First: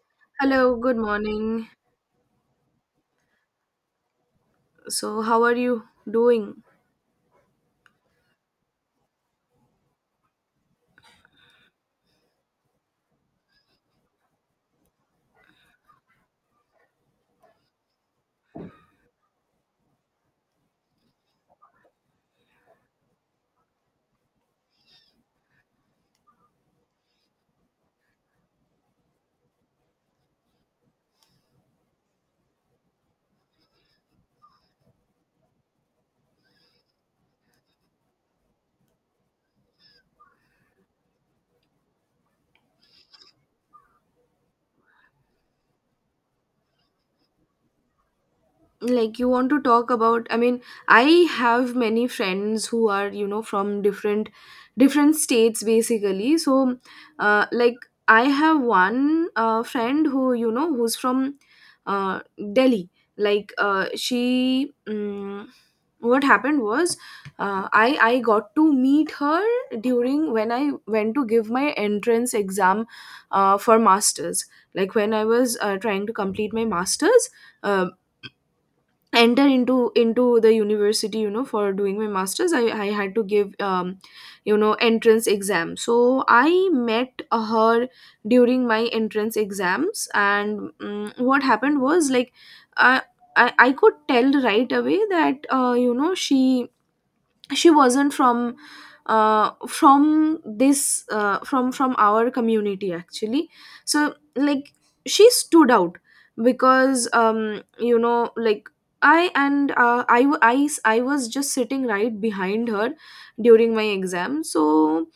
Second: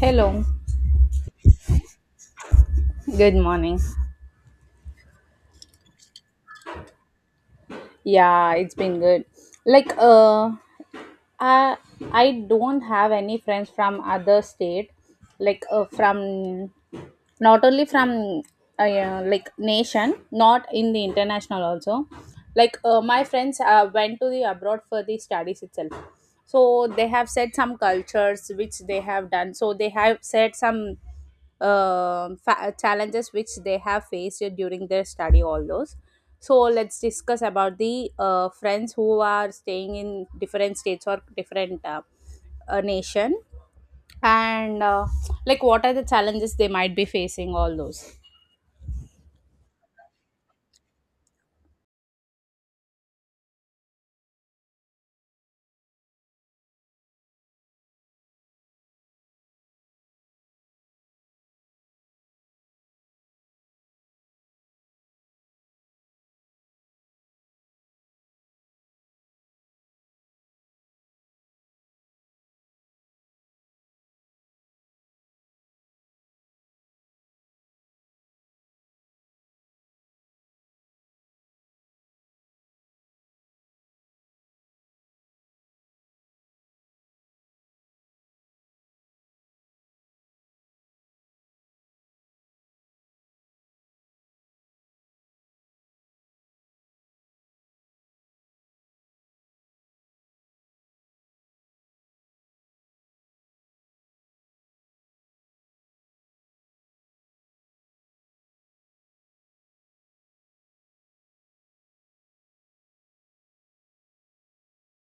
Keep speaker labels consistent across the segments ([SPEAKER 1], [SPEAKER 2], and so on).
[SPEAKER 1] Hello,
[SPEAKER 2] Hello, good morning.
[SPEAKER 1] good morning.
[SPEAKER 2] So, how are you doing?
[SPEAKER 1] Yeah, it's been good. Like, uh, I I don't have any friends from other state, from not only from yeah, like nation not in the international also my friends went to the abroad for the studies itself, so they have said some cultures which they have done, so they have said some challenges which they have faced during their study all those. So let's discuss about the friends who are staying in different states or different nation, and like, what are the challenges they might be facing? All those.
[SPEAKER 2] Like, you want to talk about. I mean, I have many friends who are, from different states, basically. So like, I have one friend who, who's from uh, Delhi. Like, she, what happened was, I got to meet her during when I went to give my entrance exam, for masters. Like, when I was trying to complete my masters, uh, enter into the university, you know, for doing my masters, I had to give, you know, entrance exam. So I met her during my entrance exams. And what happened was, like, I, I could tell right away that, you know, she wasn't from this from our community, actually. So, like, she stood out because, you know, like, I and I, w- I s- I was just sitting right behind her during my exam. So,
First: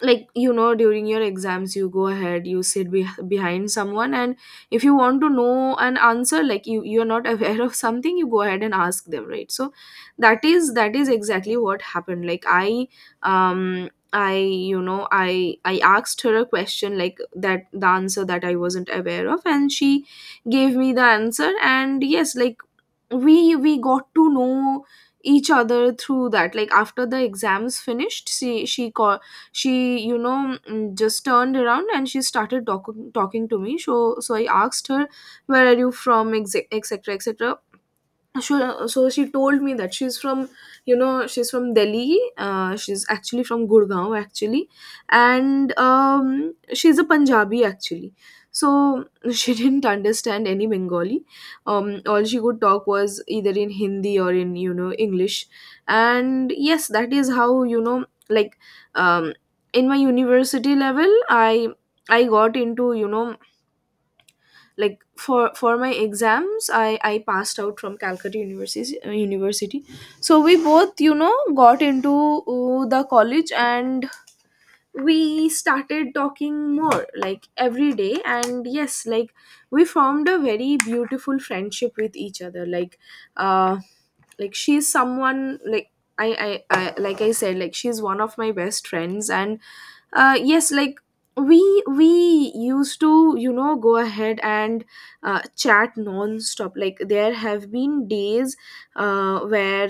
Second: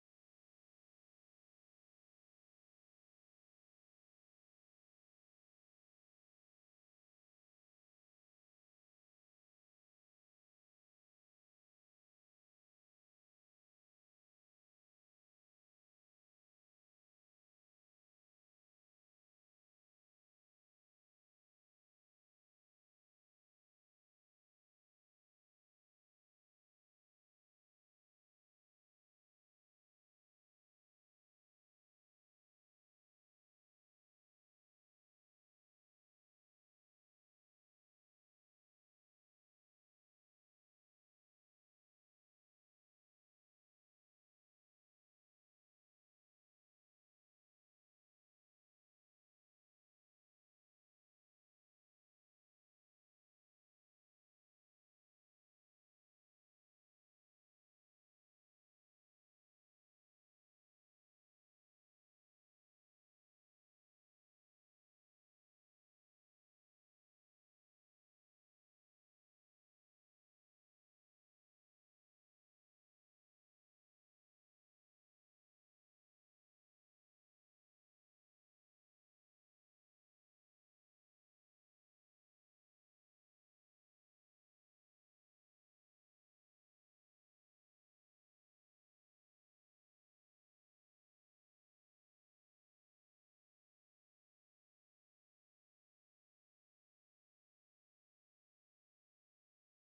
[SPEAKER 2] like, you know, during your exams you go ahead, you sit behind someone, and if you want to know an answer, like, you're not aware of something, you go ahead and ask them, right? So that is exactly what happened. Like, I you know I asked her a question, like, that the answer that I wasn't aware of, and she gave me the answer. And yes, like, we got to know each other through that. Like, after the exams finished, she called. She you know mm, Just turned around, and she started talking to me. So I asked her, where are you from, etc etc etc. So, she told me that she's from, you know, she's from Delhi. She's actually from Gurgaon, actually, and she's a Punjabi, actually. So she didn't understand any Bengali. All she could talk was either in Hindi or in, you know, English. And yes, that is how, you know, like, um, in my university level, I got into, you know, like, for my exams I passed out from Calcutta university. So we both, you know, got into the college, and we started talking more, like, every day. And yes, like, we formed a very beautiful friendship with each other. Like, uh like, she's someone, like, I, I like I said, like, she's one of my best friends. And yes, like, we used to, you know, go ahead and chat non-stop. Like, there have been days where,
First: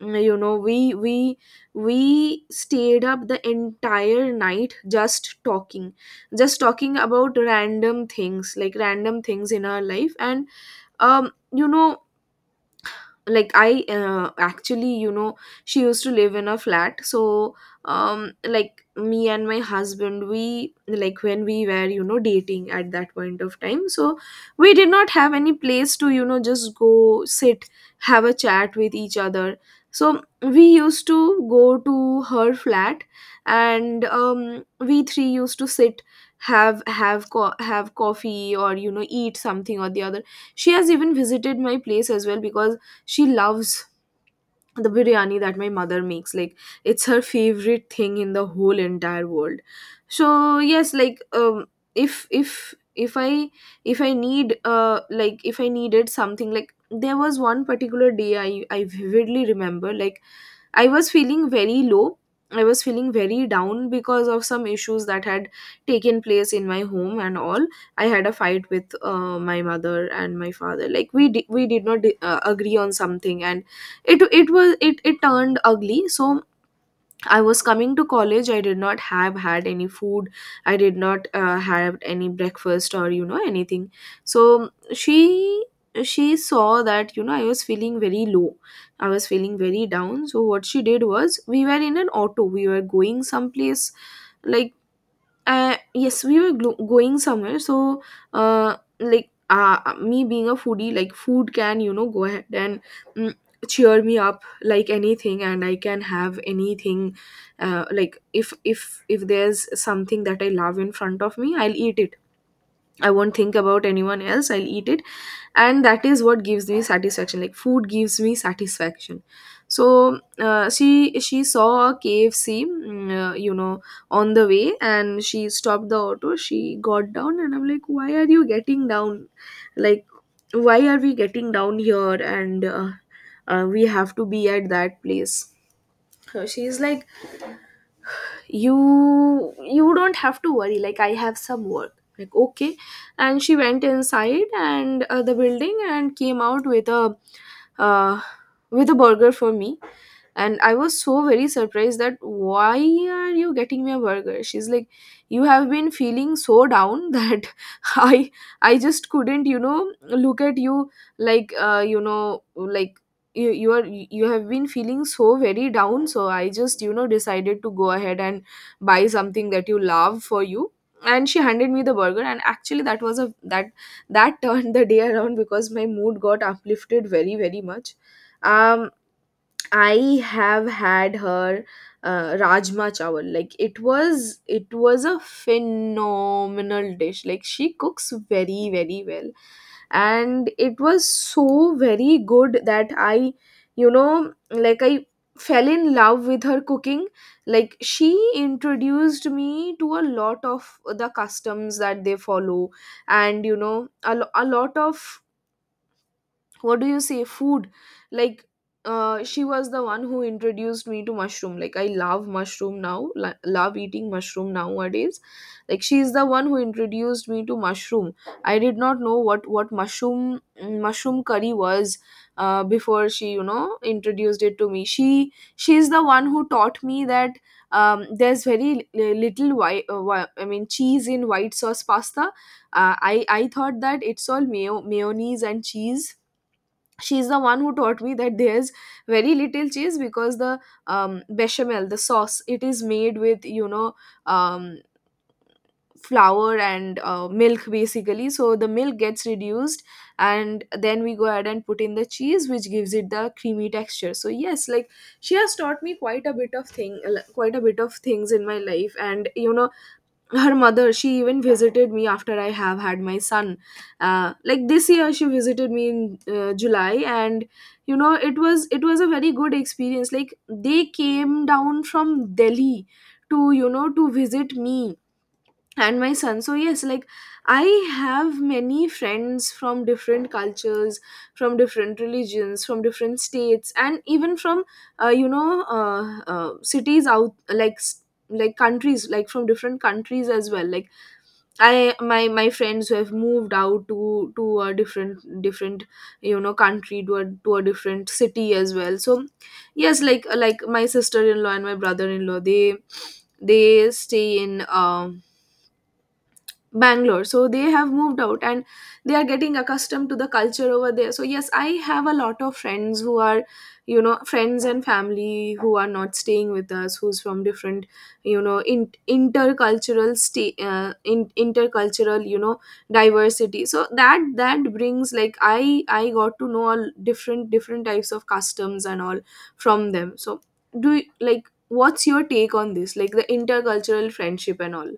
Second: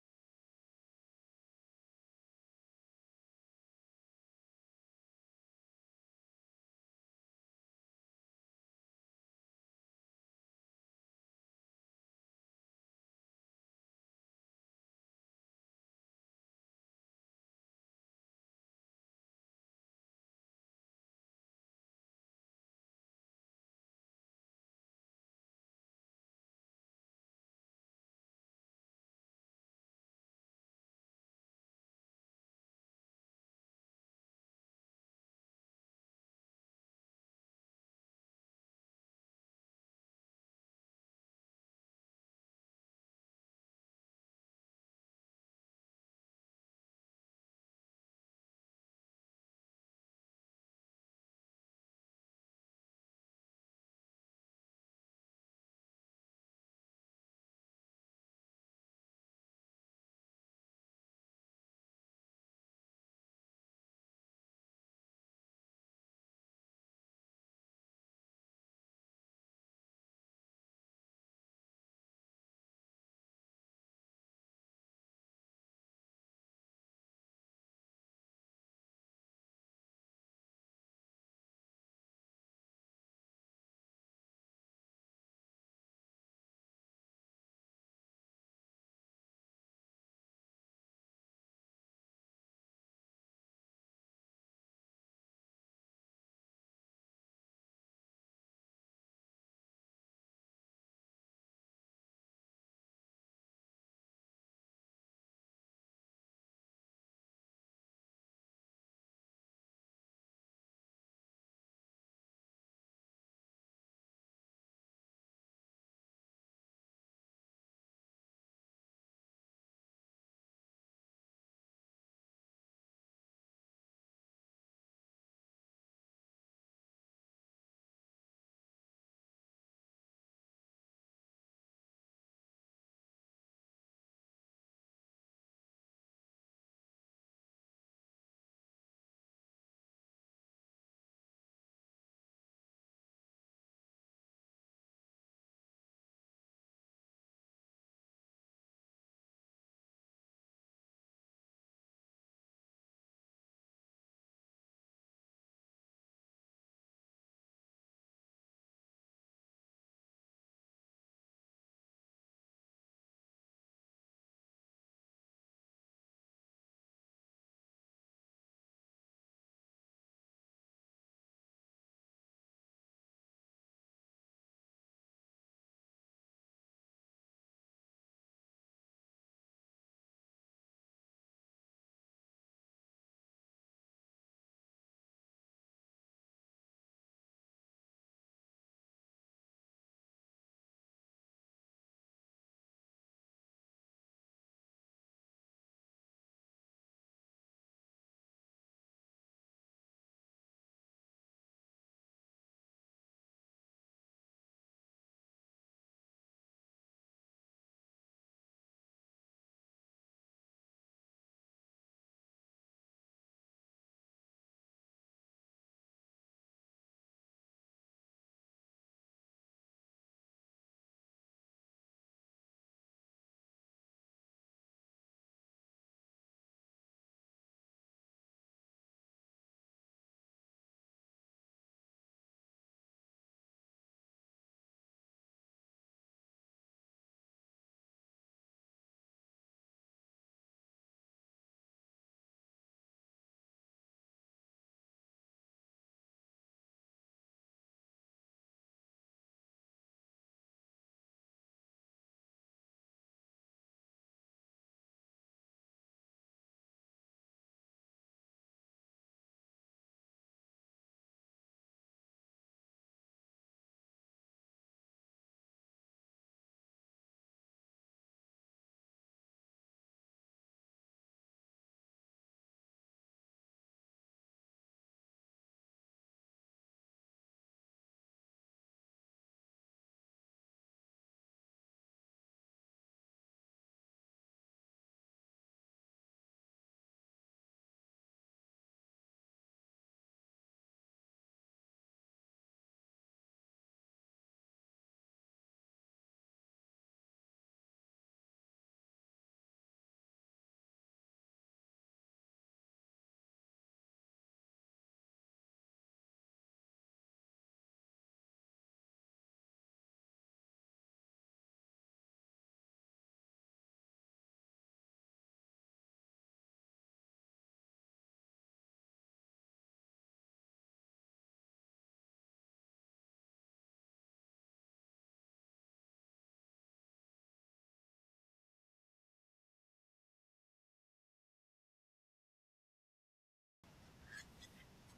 [SPEAKER 2] you know, we stayed up the entire night, just talking. Just talking about random things, like random things in our life. And you know, like, I actually, you know, she used to live in a flat. So, like, me and my husband, we, like, when we were, you know, dating at that point of time, so we did not have any place to, you know, just go sit, have a chat with each other. So we used to go to her flat. And we three used to sit, have coffee, or, you know, eat something or the other. She has even visited my place as well, because she loves the biryani that my mother makes. Like, it's her favorite thing in the whole entire world. So yes, like, if if if I if I need like if I needed something. Like, there was one particular day I vividly remember. Like, I was feeling very low. I was feeling very down because of some issues that had taken place in my home and all. I had a fight with my mother and my father. Like, we did not agree on something, and it was it it turned ugly. So I was coming to college. I did not have had any food. I did not have any breakfast, or, you know, anything. So she saw that, you know, I was feeling very low. I was feeling very down. So what she did was, we were in an auto. We were going someplace, like, yes, we were going somewhere. So like, me being a foodie, like, food can, you know, go ahead and, mm, cheer me up like anything, and I can have anything. Like, if there's something that I love in front of me, I'll eat it. I won't think about anyone else. I'll eat it. And that is what gives me satisfaction. Like, food gives me satisfaction. So she saw a KFC, you know, on the way, and she stopped the auto. She got down, and I'm like, why are you getting down? Like, why are we getting down here? And we have to be at that place. So she's like, you don't have to worry, like, I have some work, like, okay. And she went inside and the building and came out uh, with a burger for me. And I was so very surprised that, why are you getting me a burger? She's like, you have been feeling so down that i I just couldn't, you know, look at you. Like, you know, like, you have been feeling so very down, so I just, you know, decided to go ahead and buy something that you love for you. And she handed me the burger. And actually, that was a that that turned the day around, because my mood got uplifted very, very much. um I have had her rajma chawal. Like, it was a phenomenal dish. Like, she cooks very, very well, and it was so very good that I, you know, like, I fell in love with her cooking. Like, she introduced me to a lot of the customs that they follow, and you know, a lot of, what do you say, food, like, she was the one who introduced me to mushroom. Like, I love mushroom now, love eating mushroom nowadays. Like, she is the one who introduced me to mushroom. I did not know what mushroom curry was before she, you know, introduced it to me. She is the one who taught me that, there's very little white, I mean cheese, in white sauce pasta. I thought that it's all mayonnaise and cheese. She's the one who taught me that there's very little cheese, because the, bechamel, the sauce, it is made with, you know, um, flour and milk, basically. So the milk gets reduced, and then we go ahead and put in the cheese, which gives it the creamy texture. So yes, like, she has taught me quite a bit of things in my life. And you know, her mother, she even visited me after I have had my son. Like, this year she visited me in July. And you know, it was a very good experience. Like, they came down from Delhi to, you know, to visit me and my son. So yes, like, I have many friends from different cultures, from different religions, from different states, and even from, you know, cities out, like, like countries, like, from different countries as well. Like, I my friends who have moved out to a different, you know, country, to a different city as well. So yes, like, my sister-in-law and my brother-in-law, they stay in Bangalore. So they have moved out, and they are getting accustomed to the culture over there. So yes, I have a lot of friends who are, you know, friends and family who are not staying with us, who's from different, you know, intercultural stay, intercultural, you know, diversity. So that brings, like, I got to know all different types of customs and all from them. So, do you, like, what's your take on this, like, the intercultural friendship and all?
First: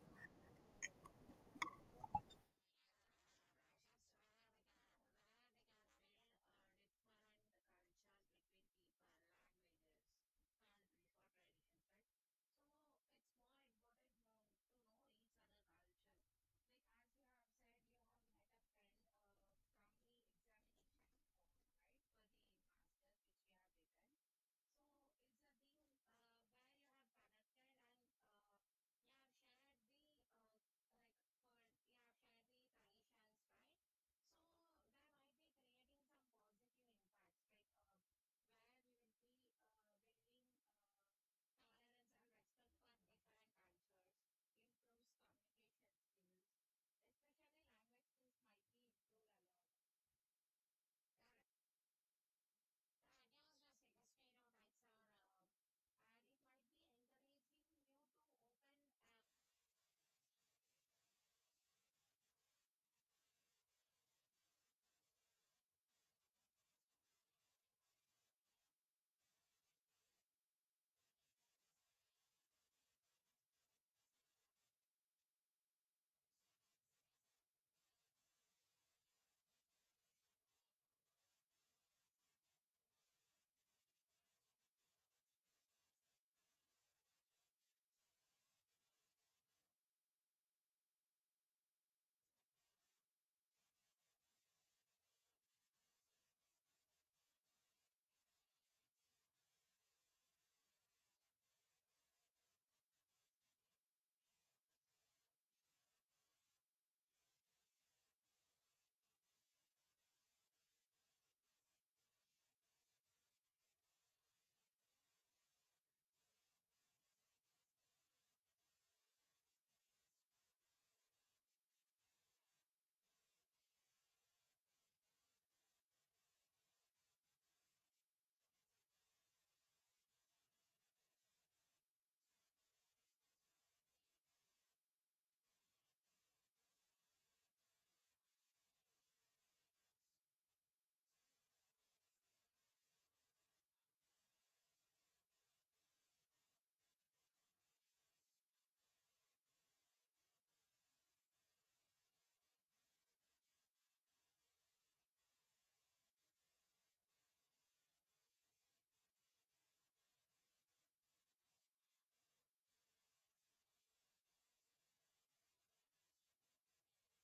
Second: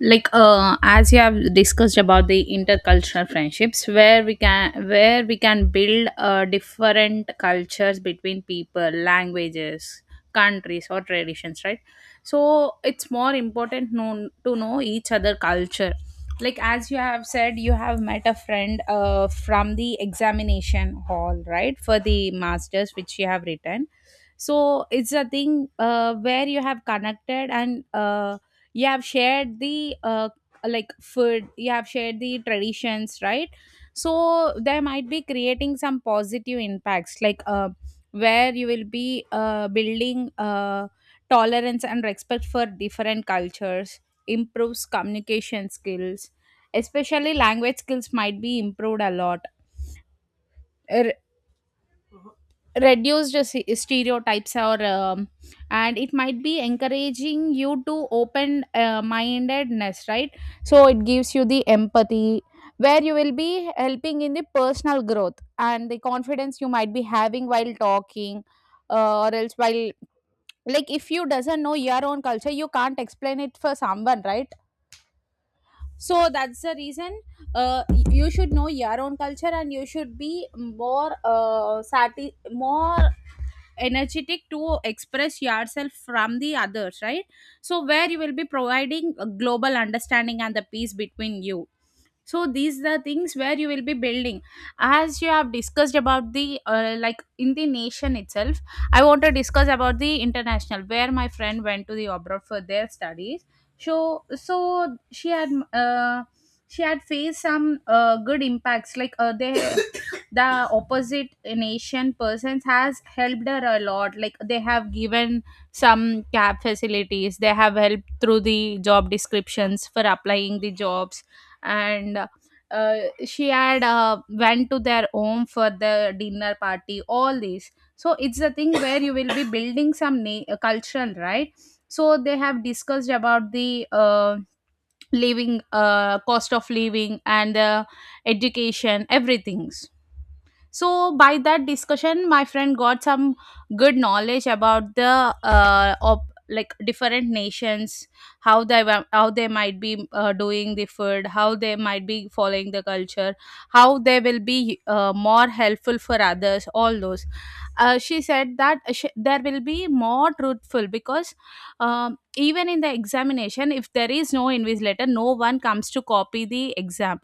[SPEAKER 1] As you have discussed about the intercultural friendships where we can build different cultures between people, languages, countries or traditions, right? So it's more important known to know each other culture. Like, as you have said, you have met a friend from the examination hall, right, for the masters which you have written. So it's a thing where you have connected, and you have shared the like food, you have shared the traditions, right? So there might be creating some positive impacts, where you will be building tolerance and respect for different cultures, improves communication skills, especially language skills might be improved a lot. Er, Reduced stereotypes or and it might be encouraging you to open mindedness, right? So it gives you the empathy where you will be helping in the personal growth and the confidence you might be having while talking, or else while, like if you doesn't know your own culture you can't explain it for someone, right? So that's the reason you should know your own culture and you should be more more energetic to express yourself from the others, right? So where you will be providing a global understanding and the peace between you. So these are things where you will be building. As you have discussed about the like in the nation itself, I want to discuss about the international where my friend went to the abroad for their studies. So she had uh, she had faced some good impacts, like they the opposite nation persons has helped her a lot, like they have given some cab facilities, they have helped through the job descriptions for applying the jobs, and uh, she had went to their home for the dinner party, all these. So it's the thing where you will be building some cultural, right? So they have discussed about the living cost of living and the education, everything. So by that discussion my friend got some good knowledge about the of like different nations, how how they might be doing the food, how they might be following the culture, how they will be more helpful for others, all those. She said that sh there will be more truthful, because even in the examination, if there is no invigilator, no one comes to copy the exam.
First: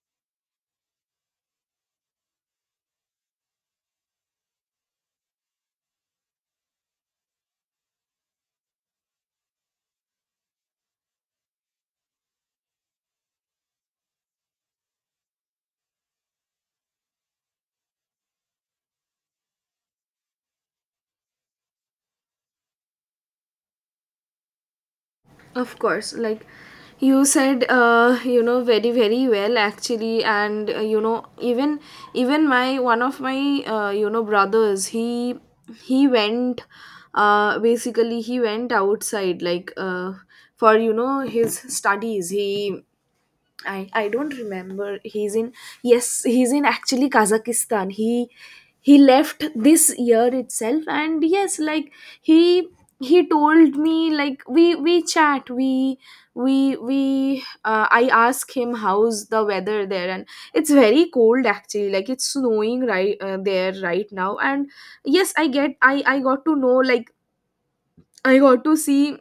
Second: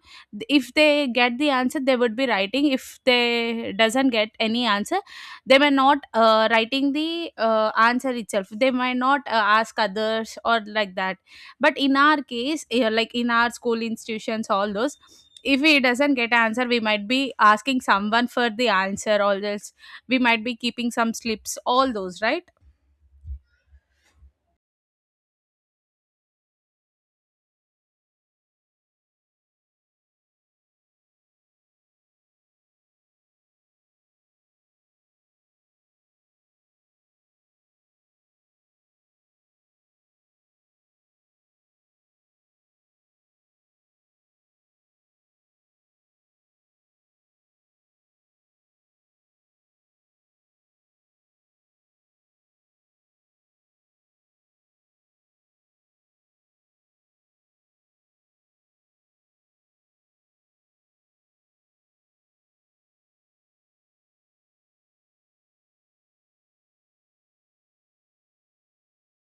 [SPEAKER 1] If they get the answer they would be writing, if they doesn't get any answer they may not writing the answer itself, they might not ask others or like that. But in our case, yeah, like in our school institutions all those, if we doesn't get answer we might be asking someone for the answer all this, we might be keeping some slips all those, right?
[SPEAKER 2] Of course, like you said, you know, very, very well, actually. And you know, even my one of my, you know, brothers, he basically, he went outside, like, for, you know, his studies. He, I don't remember. He's in, yes, he's in actually Kazakhstan. He left this year itself, and yes, like he he told me, like we chat we I ask him how's the weather there. And it's very cold actually, like it's snowing right there right now. And yes, I get I got to know, like, I got to see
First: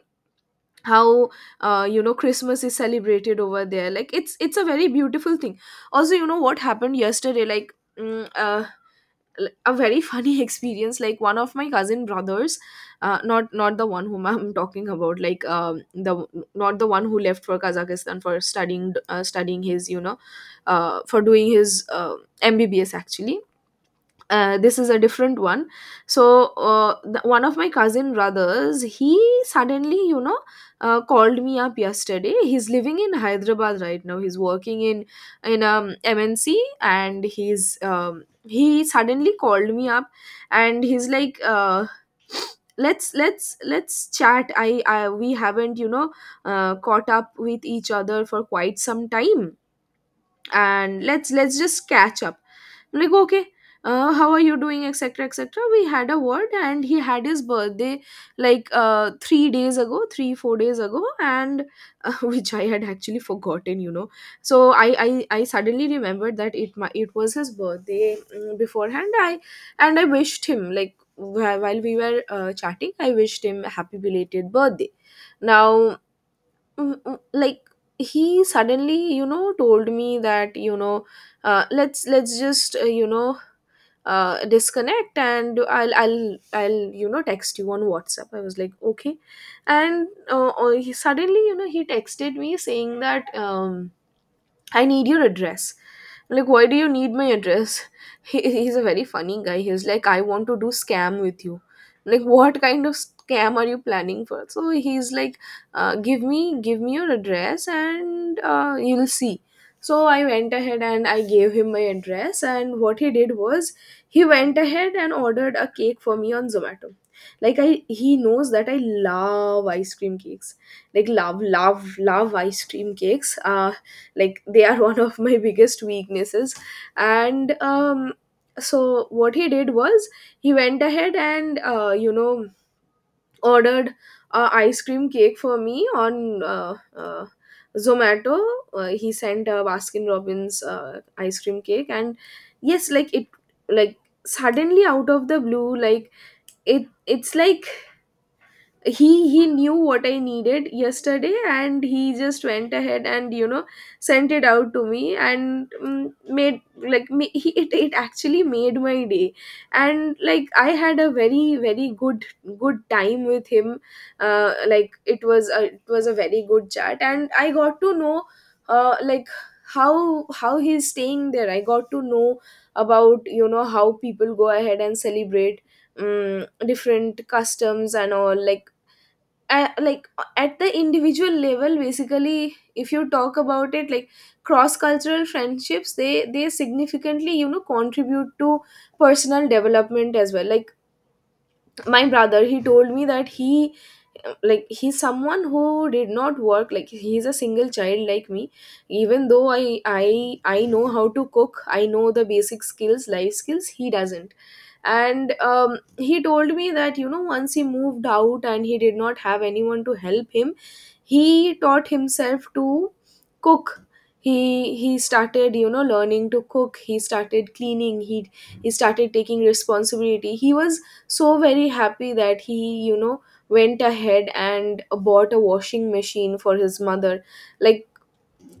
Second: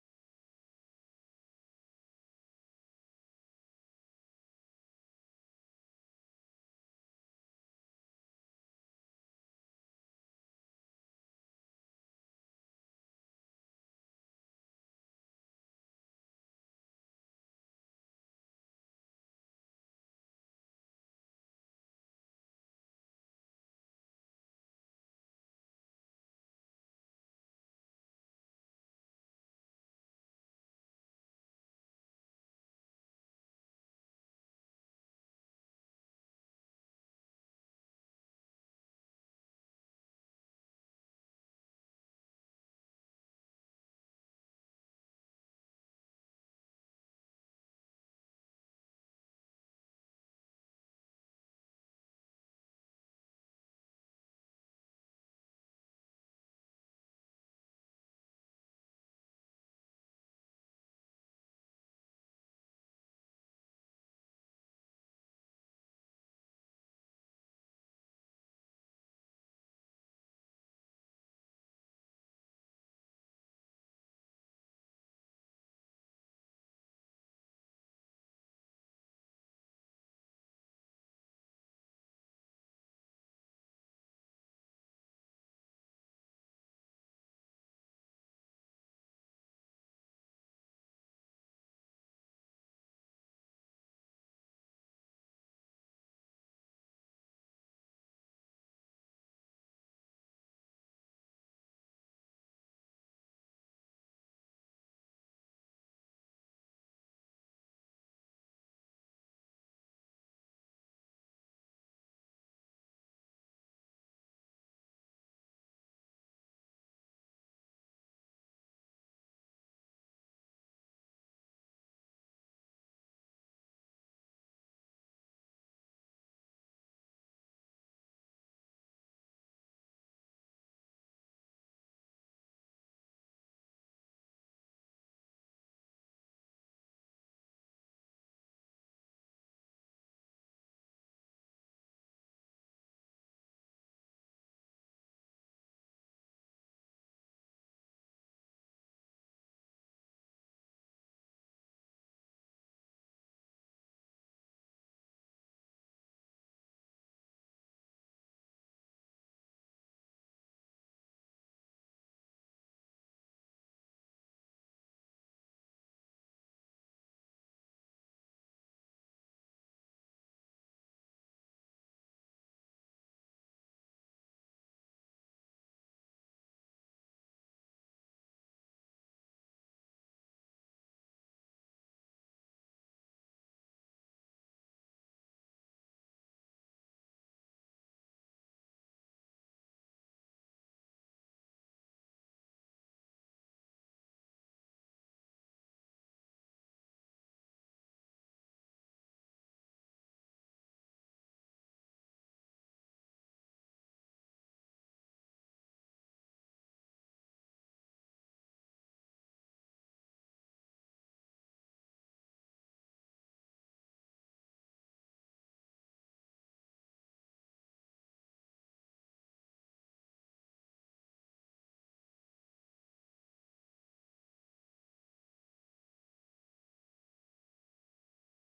[SPEAKER 2] how you know Christmas is celebrated over there. Like, it's a very beautiful thing. Also, you know what happened yesterday? Like, mm, uh, a very funny experience, like one of my cousin brothers, not the one whom I'm talking about, like, the not the one who left for Kazakhstan for studying, studying his you know for doing his mbbs, actually. This is a different one. So, one of my cousin brothers, he suddenly, you know, called me up yesterday. He's living in Hyderabad right now. He's working in mnc. And he suddenly called me up, and he's like, Let's chat. I We haven't, you know, caught up with each other for quite some time. And let's just catch up. I'm like, okay, how are you doing, etc., etc. We had a word, and he had his birthday, like, 3 days ago, 3, 4 days ago, and which I had actually forgotten, you know. So I suddenly remembered that it was his birthday, beforehand. I and I wished him, like, while we were chatting, I wished him a happy belated birthday. Now, like, he suddenly, you know, told me that, you know, let's just, you know, disconnect, and I'll, you know, text you on WhatsApp. I was like, okay. And he suddenly, you know, he texted me saying that, I need your address. Like, why do you need my address? He's a very funny guy. He was like, I want to do scam with you. Like, what kind of scam are you planning for? So he's like, give me your address, and you'll see. So I went ahead and I gave him my address, and what he did was he went ahead and ordered a cake for me on Zomato. Like, he knows that I love ice cream cakes, like, love love love ice cream cakes, like they are one of my biggest weaknesses. And so what he did was he went ahead and, you know, ordered a ice cream cake for me on Zomato. He sent a Baskin Robbins ice cream cake. And yes, like, suddenly out of the blue, like, it's like, he knew what I needed yesterday, and he just went ahead and, you know, sent it out to me. And, mm, made like me he, it actually made my day. And like I had a very very good time with him. Like, it was a very good chat, and I got to know, like, how he's staying there. I got to know about, you know, how people go ahead and celebrate, different customs and all. Like, at the individual level, basically, if you talk about it, like, cross cultural friendships, they significantly, you know, contribute to personal development as well. Like, my brother, he told me that he like, he's someone who did not work, like he's a single child like me. Even though I know how to cook, I know the basic skills, life skills, he doesn't. And he told me that, you know, once he moved out and he did not have anyone to help him, he taught himself to cook. He started, you know, learning to cook. He started cleaning. He started taking responsibility. He was so very happy that he, you know, went ahead and bought a washing machine for his mother. Like,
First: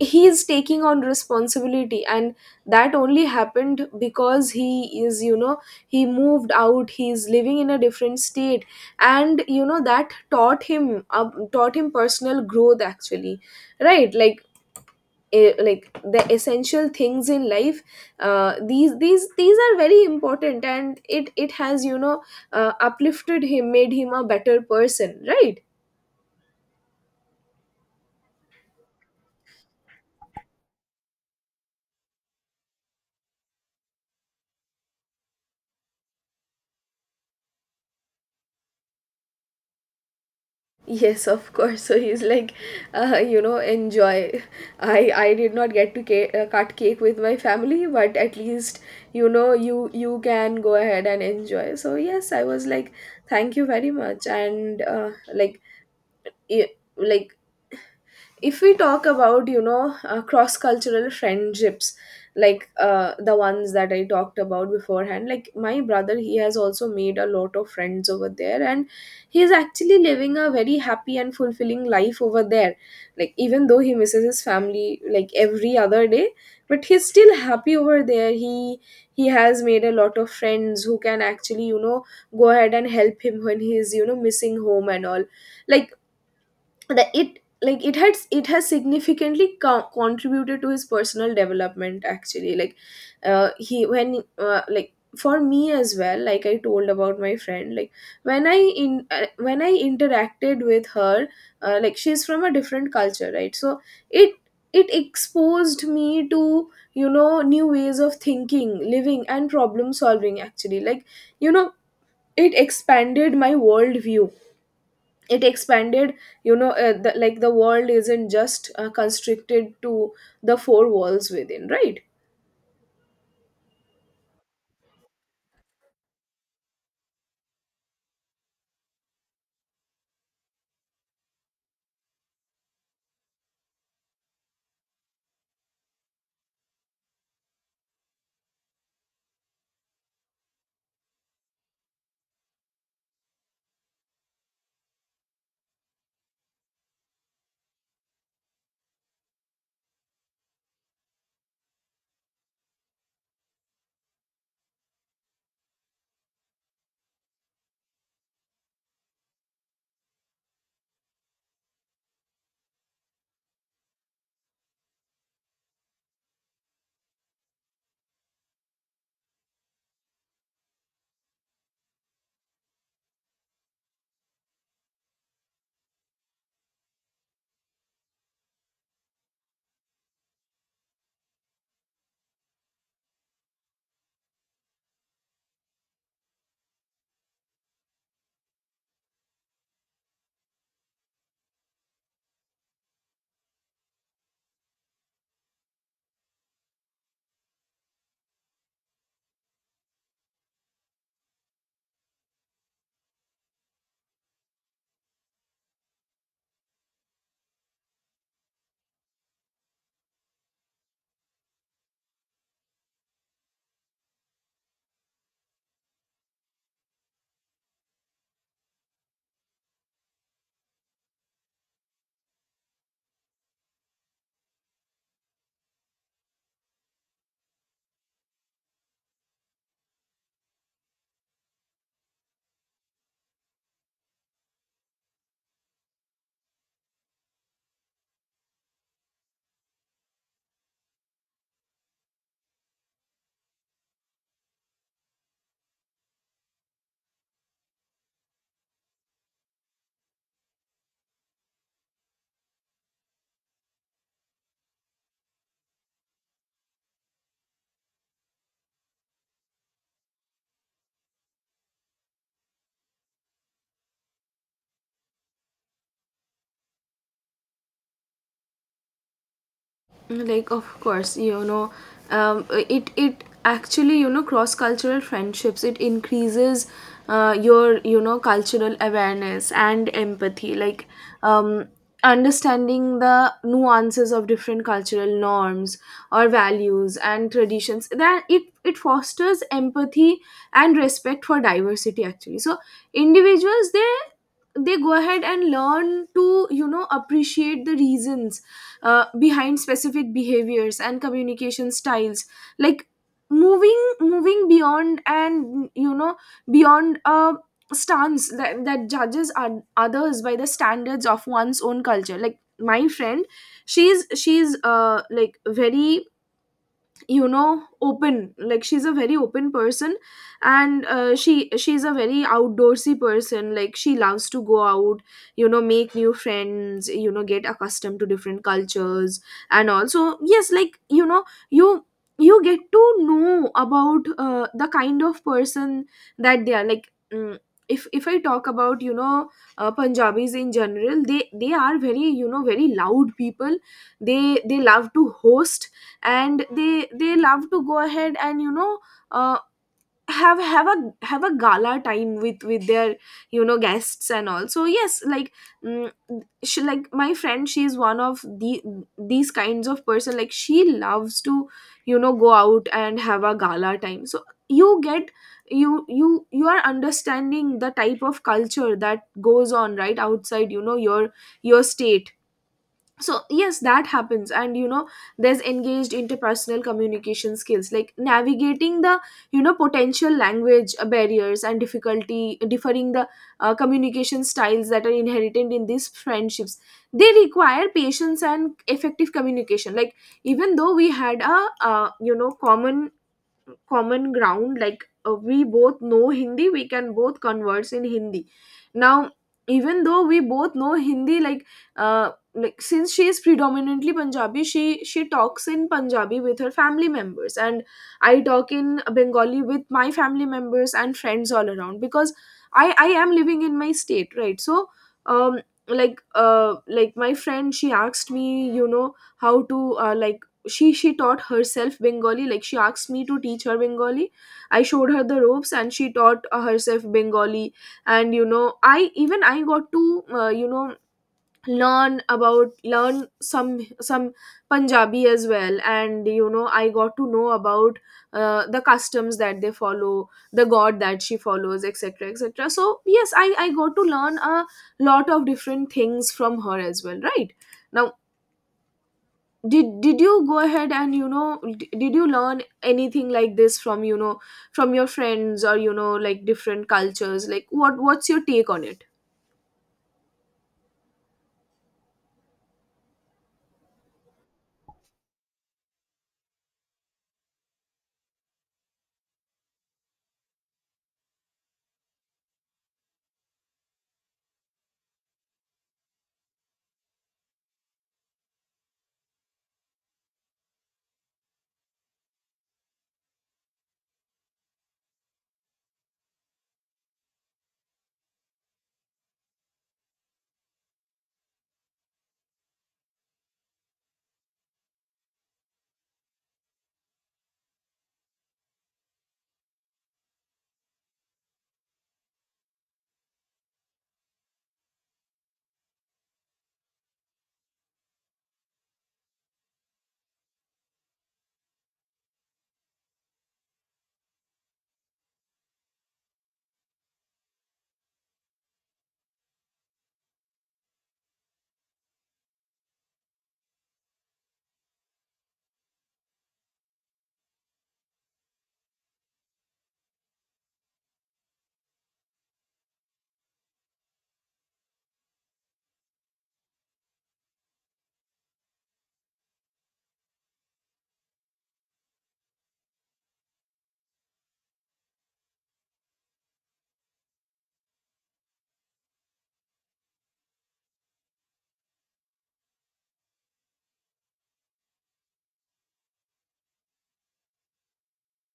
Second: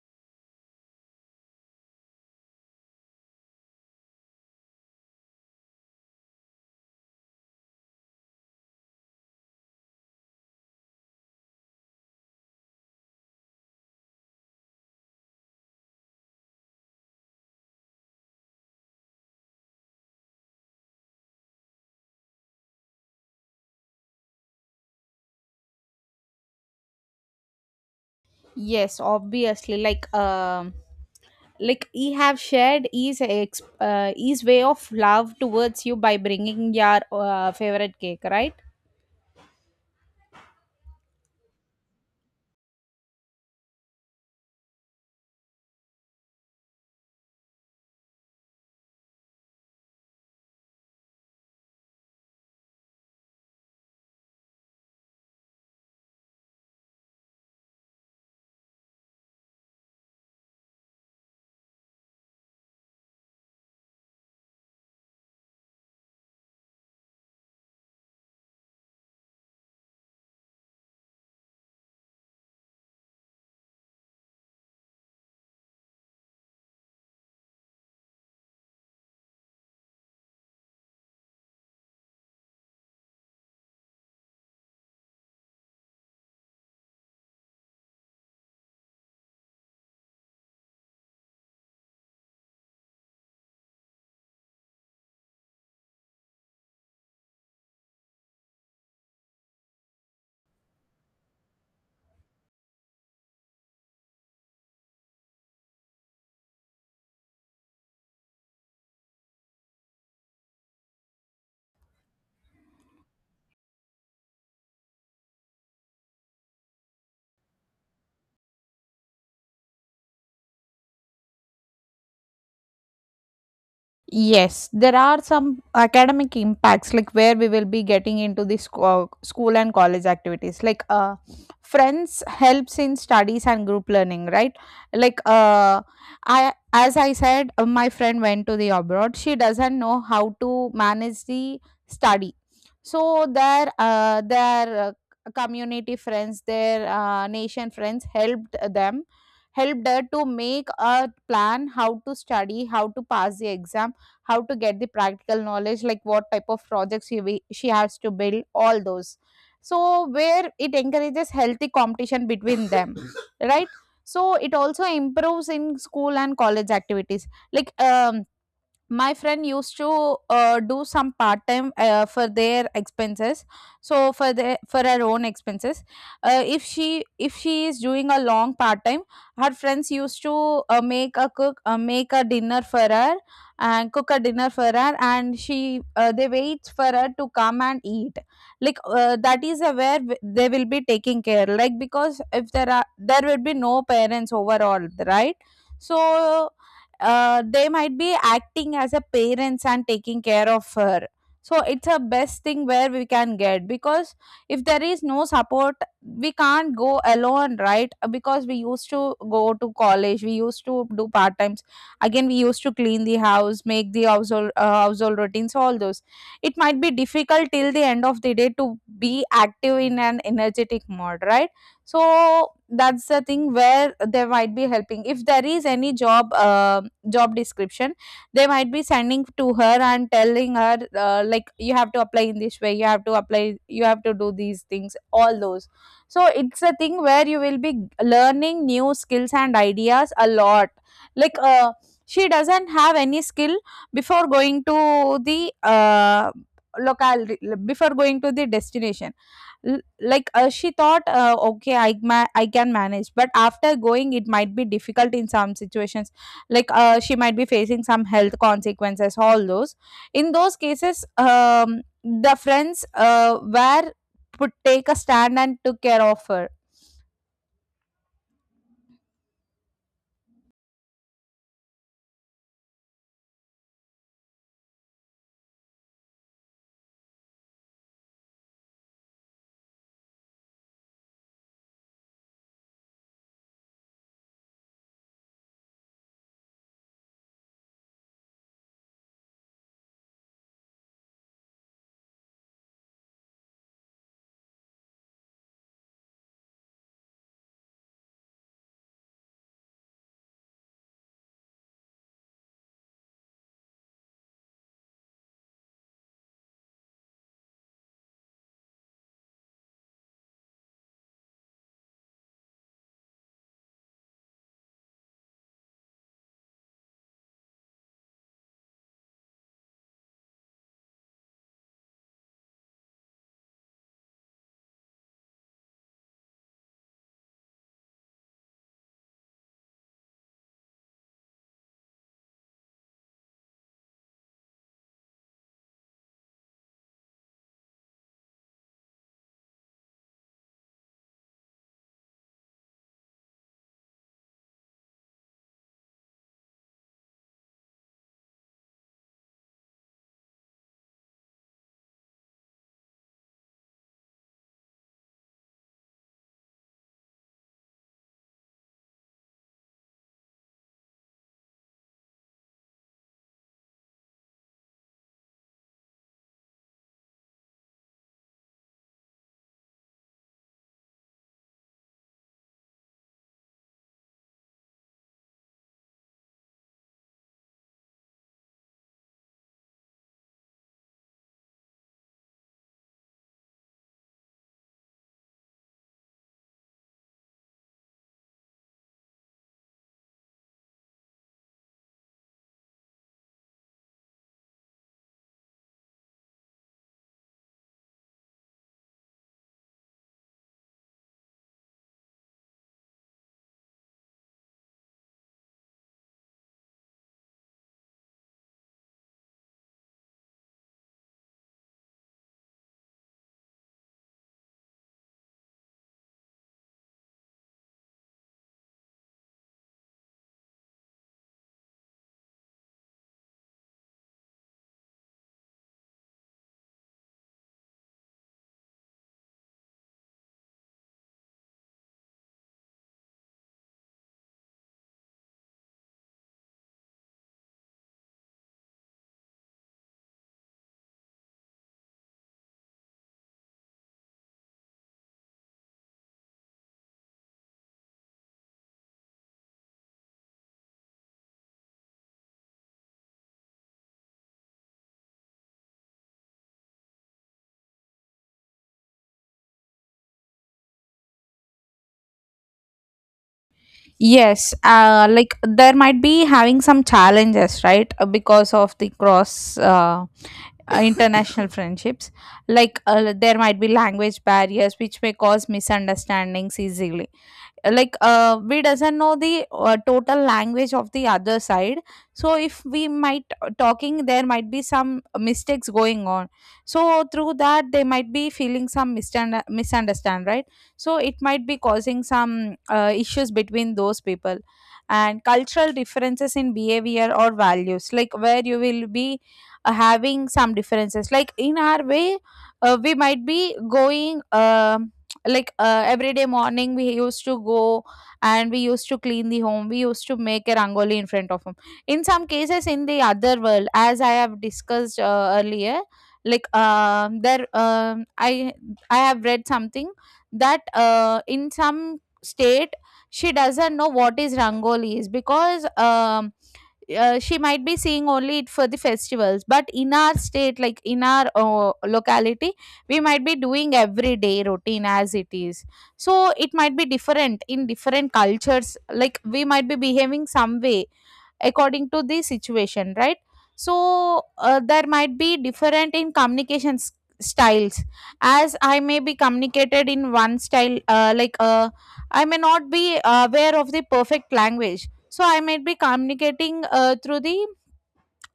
[SPEAKER 2] he's taking on responsibility, and that only happened because he is, you know, he moved out, he's living in a different state. And you know, that taught him, taught him personal growth, actually, right? Like, like, the essential things in life, these are very important, and it has, you know, uplifted him, made him a better person, right?
[SPEAKER 1] Yes, obviously. Like he have shared his his way of love towards you by bringing your favorite cake, right?
[SPEAKER 2] Yes, of course. So he's like, you know, enjoy. I did not get to cut cake with my family, but at least, you know, you can go ahead and enjoy. So yes, I was like, thank you very much. And, like, like, if we talk about, you know, cross cultural friendships, like, the ones that I talked about beforehand, like, my brother, he has also made a lot of friends over there, and he is actually living a very happy and fulfilling life over there. Like, even though he misses his family like every other day, but he's still happy over there. He he has made a lot of friends who can actually, you know, go ahead and help him when he is, you know, missing home and all. Like that it like It has significantly contributed to his personal development, actually. Like he when Like, for me as well, like I told about my friend. Like, when I in when I interacted with her, like, she's from a different culture, right? So it it exposed me to, you know, new ways of thinking, living, and problem solving, actually. Like, you know, it expanded my worldview. It expanded you know the, Like, the world isn't just constricted to the four walls within, right?
[SPEAKER 1] Yes, there are some academic impacts, like where we will be getting into the school and college activities. Friends helps in studies and group learning, right? Like, uh, I as I said, my friend went to the abroad. She doesn't know how to manage the study, so their community friends, their nation friends helped them, helped her to make a plan how to study, how to pass the exam, how to get the practical knowledge, like what type of projects she has to build all those. So where it encourages healthy competition between them. Right. So it also improves in school and college activities, like my friend used to do some part time for their expenses, so for their, for her own expenses, if she, if she is doing a long part time, her friends used to make a dinner for her and cook a dinner for her, and she they wait for her to come and eat. That is a where they will be taking care, like because if there are, there will be no parents overall, right? So they might be acting as a parents and taking care of her. So it's a best thing where we can get, because if there is no support, we can't go alone, right? Because we used to go to college, we used to do part times, again we used to clean the house, make the household household routines all those, it might be difficult till the end of the day to be active in an energetic mode, right? So that's the thing where they might be helping, if there is any job description, they might be sending to her and telling her like you have to apply in this way, you have to apply, you have to do these things all those. So it's a thing where you will be learning new skills and ideas a lot. like uh, she doesn't have any skill before going to the locale, before going to the destination. She thought okay I can manage, but after going it might be difficult in some situations, she might be facing some health consequences all those. In those cases the friends were would take a stand and took care of her.
[SPEAKER 2] Like, of course, you know, it actually, you know, cross cultural friendships, it increases, your, you know, cultural awareness and empathy. Like, um, understanding the nuances of different cultural norms, or values, and traditions, that it fosters empathy and respect for diversity, actually. So individuals, they go ahead and learn to, you know, appreciate the reasons behind specific behaviors and communication styles. Like, moving beyond and, you know, beyond a stance that judges others by the standards of one's own culture. Like, my friend, she's like, very, you know, open. Like, she's a very open person. And, she's a very outdoorsy person. Like, she loves to go out, you know, make new friends, you know, get accustomed to different cultures. And also, yes, like, you know, you you get to know about, the kind of person that they are, like, if I talk about, you know, Punjabis in general, they are very, you know, very loud people. They they love to host, and they love to go ahead and, you know, uh, have a gala time with their, you know, guests and all. So yes, like, mm, she like, my friend, she is one of these kinds of person. Like, she loves to, you know, go out and have a gala time. So you get, you are understanding the type of culture that goes on right outside, you know, your state. So yes, that happens. And you know, there's engaged interpersonal communication skills, like navigating the, you know, potential language barriers and difficulty differing the communication styles that are inherited in these friendships. They require patience and effective communication. Like, even though we had a, you know, common ground, like, we both know Hindi, we can both converse in Hindi. Now, even though we both know Hindi, like, since she is predominantly Punjabi, she talks in Punjabi with her family members, and I talk in Bengali with my family members and friends all around, because I am living in my state, right? So, um like, like, my friend, she asked me, you know, how to, like, she taught herself Bengali. Like, she asked me to teach her Bengali. I showed her the ropes, and she taught, herself Bengali. And you know, I got to, you know, learn some some Punjabi as well. And you know, I got to know about, the customs that they follow, the god that she follows, etc., etc. So yes, I got to learn a lot of different things from her as well, right? Now, did you go ahead and, you know, did you learn anything like this from, you know, from your friends, or, you know, like, different cultures? Like, what's your take on it?
[SPEAKER 1] Yes, like there might be having some challenges, right, because of the cross international friendships. There might be language barriers which may cause misunderstandings easily. We doesn't know the total language of the other side, so if we might talking, there might be some mistakes going on. So through that they might be feeling some misunderstand, right? So it might be causing some issues between those people. And cultural differences in behavior or values, like where you will be having some differences, like in our way we might be going, like every day morning we used to go and we used to clean the home, we used to make a rangoli in front of him. In some cases in the other world, as I have discussed earlier, like there I have read something that in some state she doesn't know what is rangoli is, because she might be seeing only it for the festivals, but in our state, like in our locality, we might be doing everyday routine as it is. So it might be different in different cultures, like we might be behaving some way according to the situation, right? So there might be different in communication styles. As I may be communicated in one style, I may not be aware of the perfect language, so I might be communicating through the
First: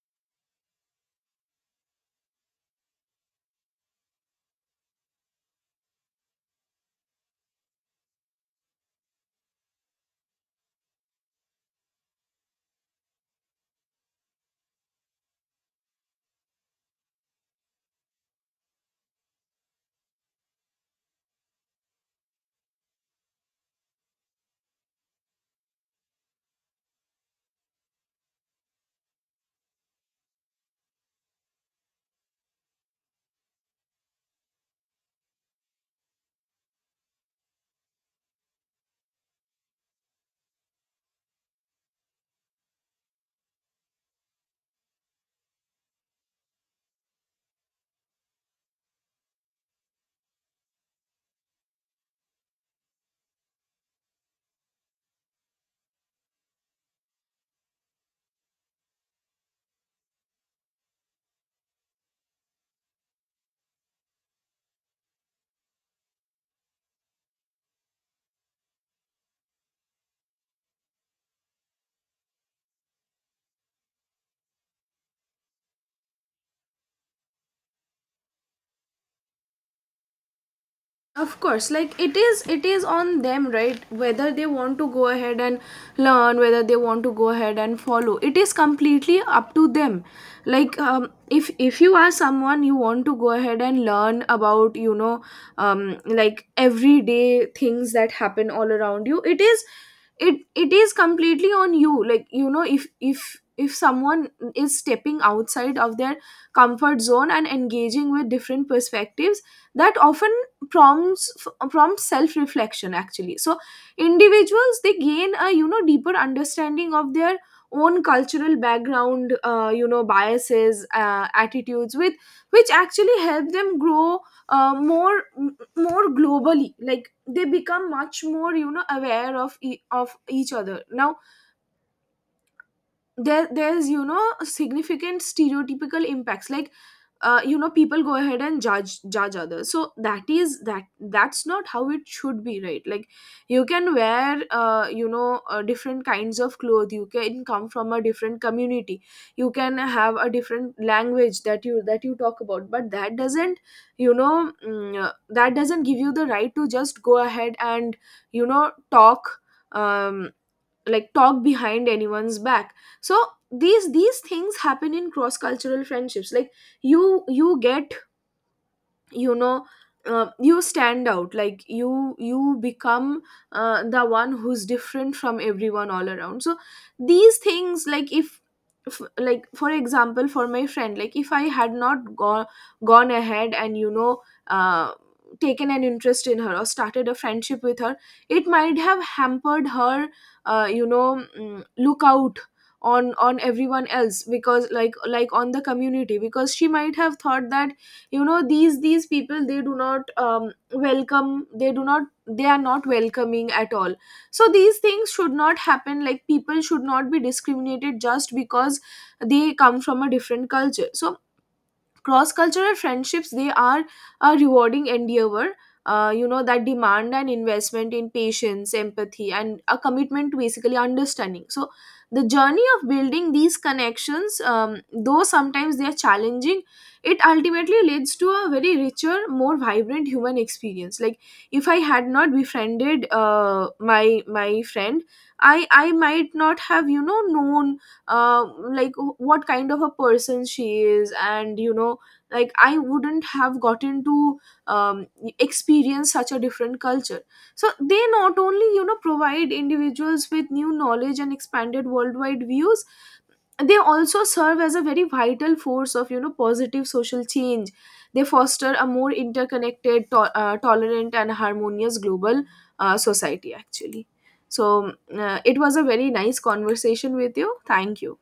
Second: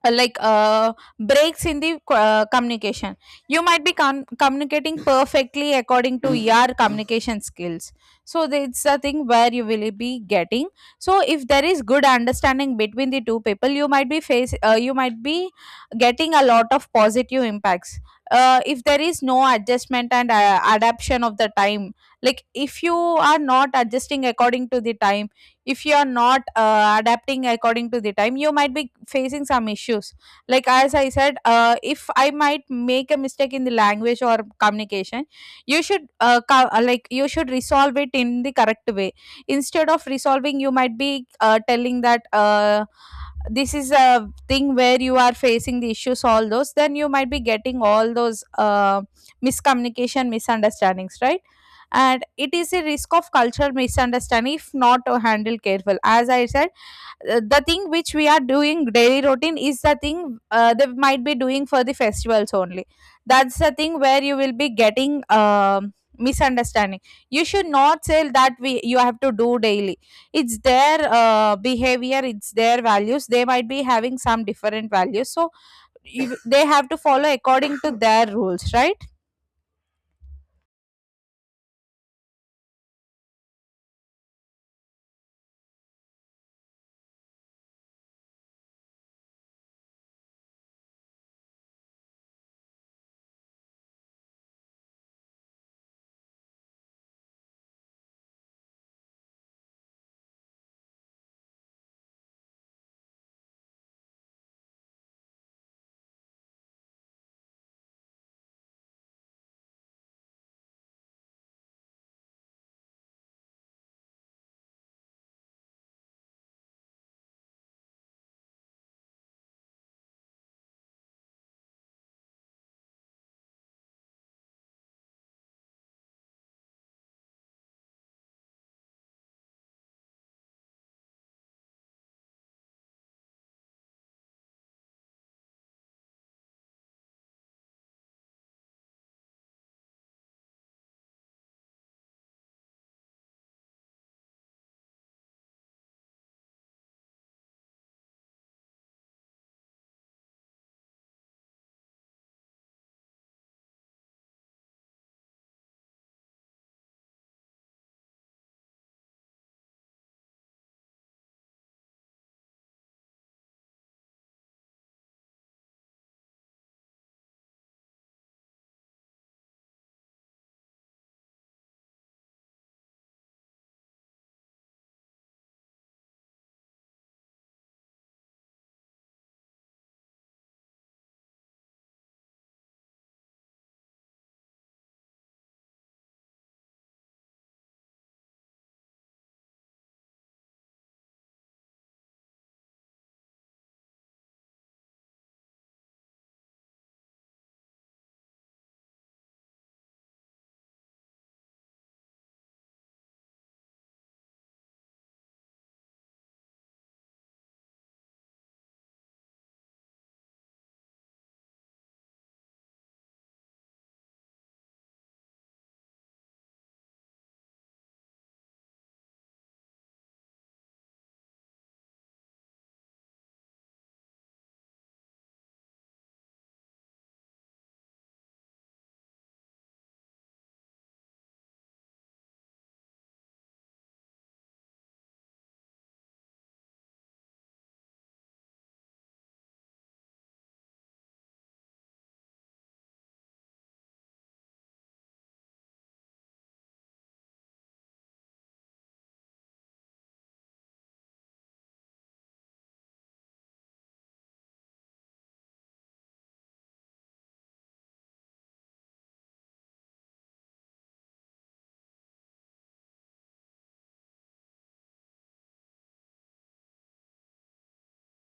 [SPEAKER 1] uh, like uh, breaks in the communication. You might be communicating perfectly according to your communication skills. So it's the thing where you will be getting. So if there is good understanding between the two people, you might be face you might be getting a lot of positive impacts. If there is no adjustment and adaptation of the time, like if you are not adjusting according to the time, if you are not adapting according to the time, you might be facing some issues. Like as I said, if I might make a mistake in the language or communication, you should like you should resolve it in the correct way. Instead of resolving, you might be telling that this is a thing where you are facing the issues all those, then you might be getting all those miscommunication misunderstandings, right? And it is a risk of cultural misunderstanding if not handled careful. As I said, the thing which we are doing daily routine is the thing they might be doing for the festivals only. That's the thing where you will be getting misunderstanding. You should not say that we, you have to do daily. It's their behavior, it's their values, they might be having some different values, so you, they have to follow according to their rules, right?
[SPEAKER 2] Of course, like, it is on them, right? Whether they want to go ahead and learn, whether they want to go ahead and follow, it is completely up to them. Like, if you are someone you want to go ahead and learn about, you know, like everyday things that happen all around you, it is completely on you. Like, you know, if someone is stepping outside of their comfort zone and engaging with different perspectives, that often prompts self reflection, actually. So individuals, they gain a, you know, deeper understanding of their own cultural background, you know, biases, attitudes, with which actually help them grow, more, more globally. Like, they become much more, you know, aware of of each other. Now, there's, you know, significant stereotypical impacts. Like, you know, people go ahead and judge others, so that is that that's not how it should be, right? Like, you can wear, you know, different kinds of clothes, you can come from a different community, you can have a different language that you talk about, but that doesn't, you know, that doesn't give you the right to just go ahead and, you know, talk, um talk behind anyone's back. So, these things happen in cross cultural friendships. Like, you you get you know, you stand out, like, you become the one who's different from everyone all around. So these things, like, if f- like, for example, for my friend, like, if I had not gone ahead and, you know, taken an interest in her or started a friendship with her, it might have hampered her, you know, look out on everyone else, because, on the community, because she might have thought that, you know, these people, they do not, welcome, they are not welcoming at all. So these things should not happen. Like, people should not be discriminated just because they come from a different culture. So cross cultural friendships, they are a rewarding endeavor, you know, that demand an investment in patience, empathy, and a commitment to basically understanding. So the journey of building these connections, though sometimes they are challenging, it ultimately leads to a very richer, more vibrant human experience. Like, if I had not befriended, my friend, I might not have, you know, known, uh, like, what kind of a person she is. And you know, like, I wouldn't have gotten to, um, experience such a different culture. So they not only, you know, provide individuals with new knowledge and expanded worldwide views, they also serve as a very vital force of, you know, positive social change. They foster a more interconnected, tolerant and harmonious global, society, actually. So, it was a very nice conversation with you. Thank you.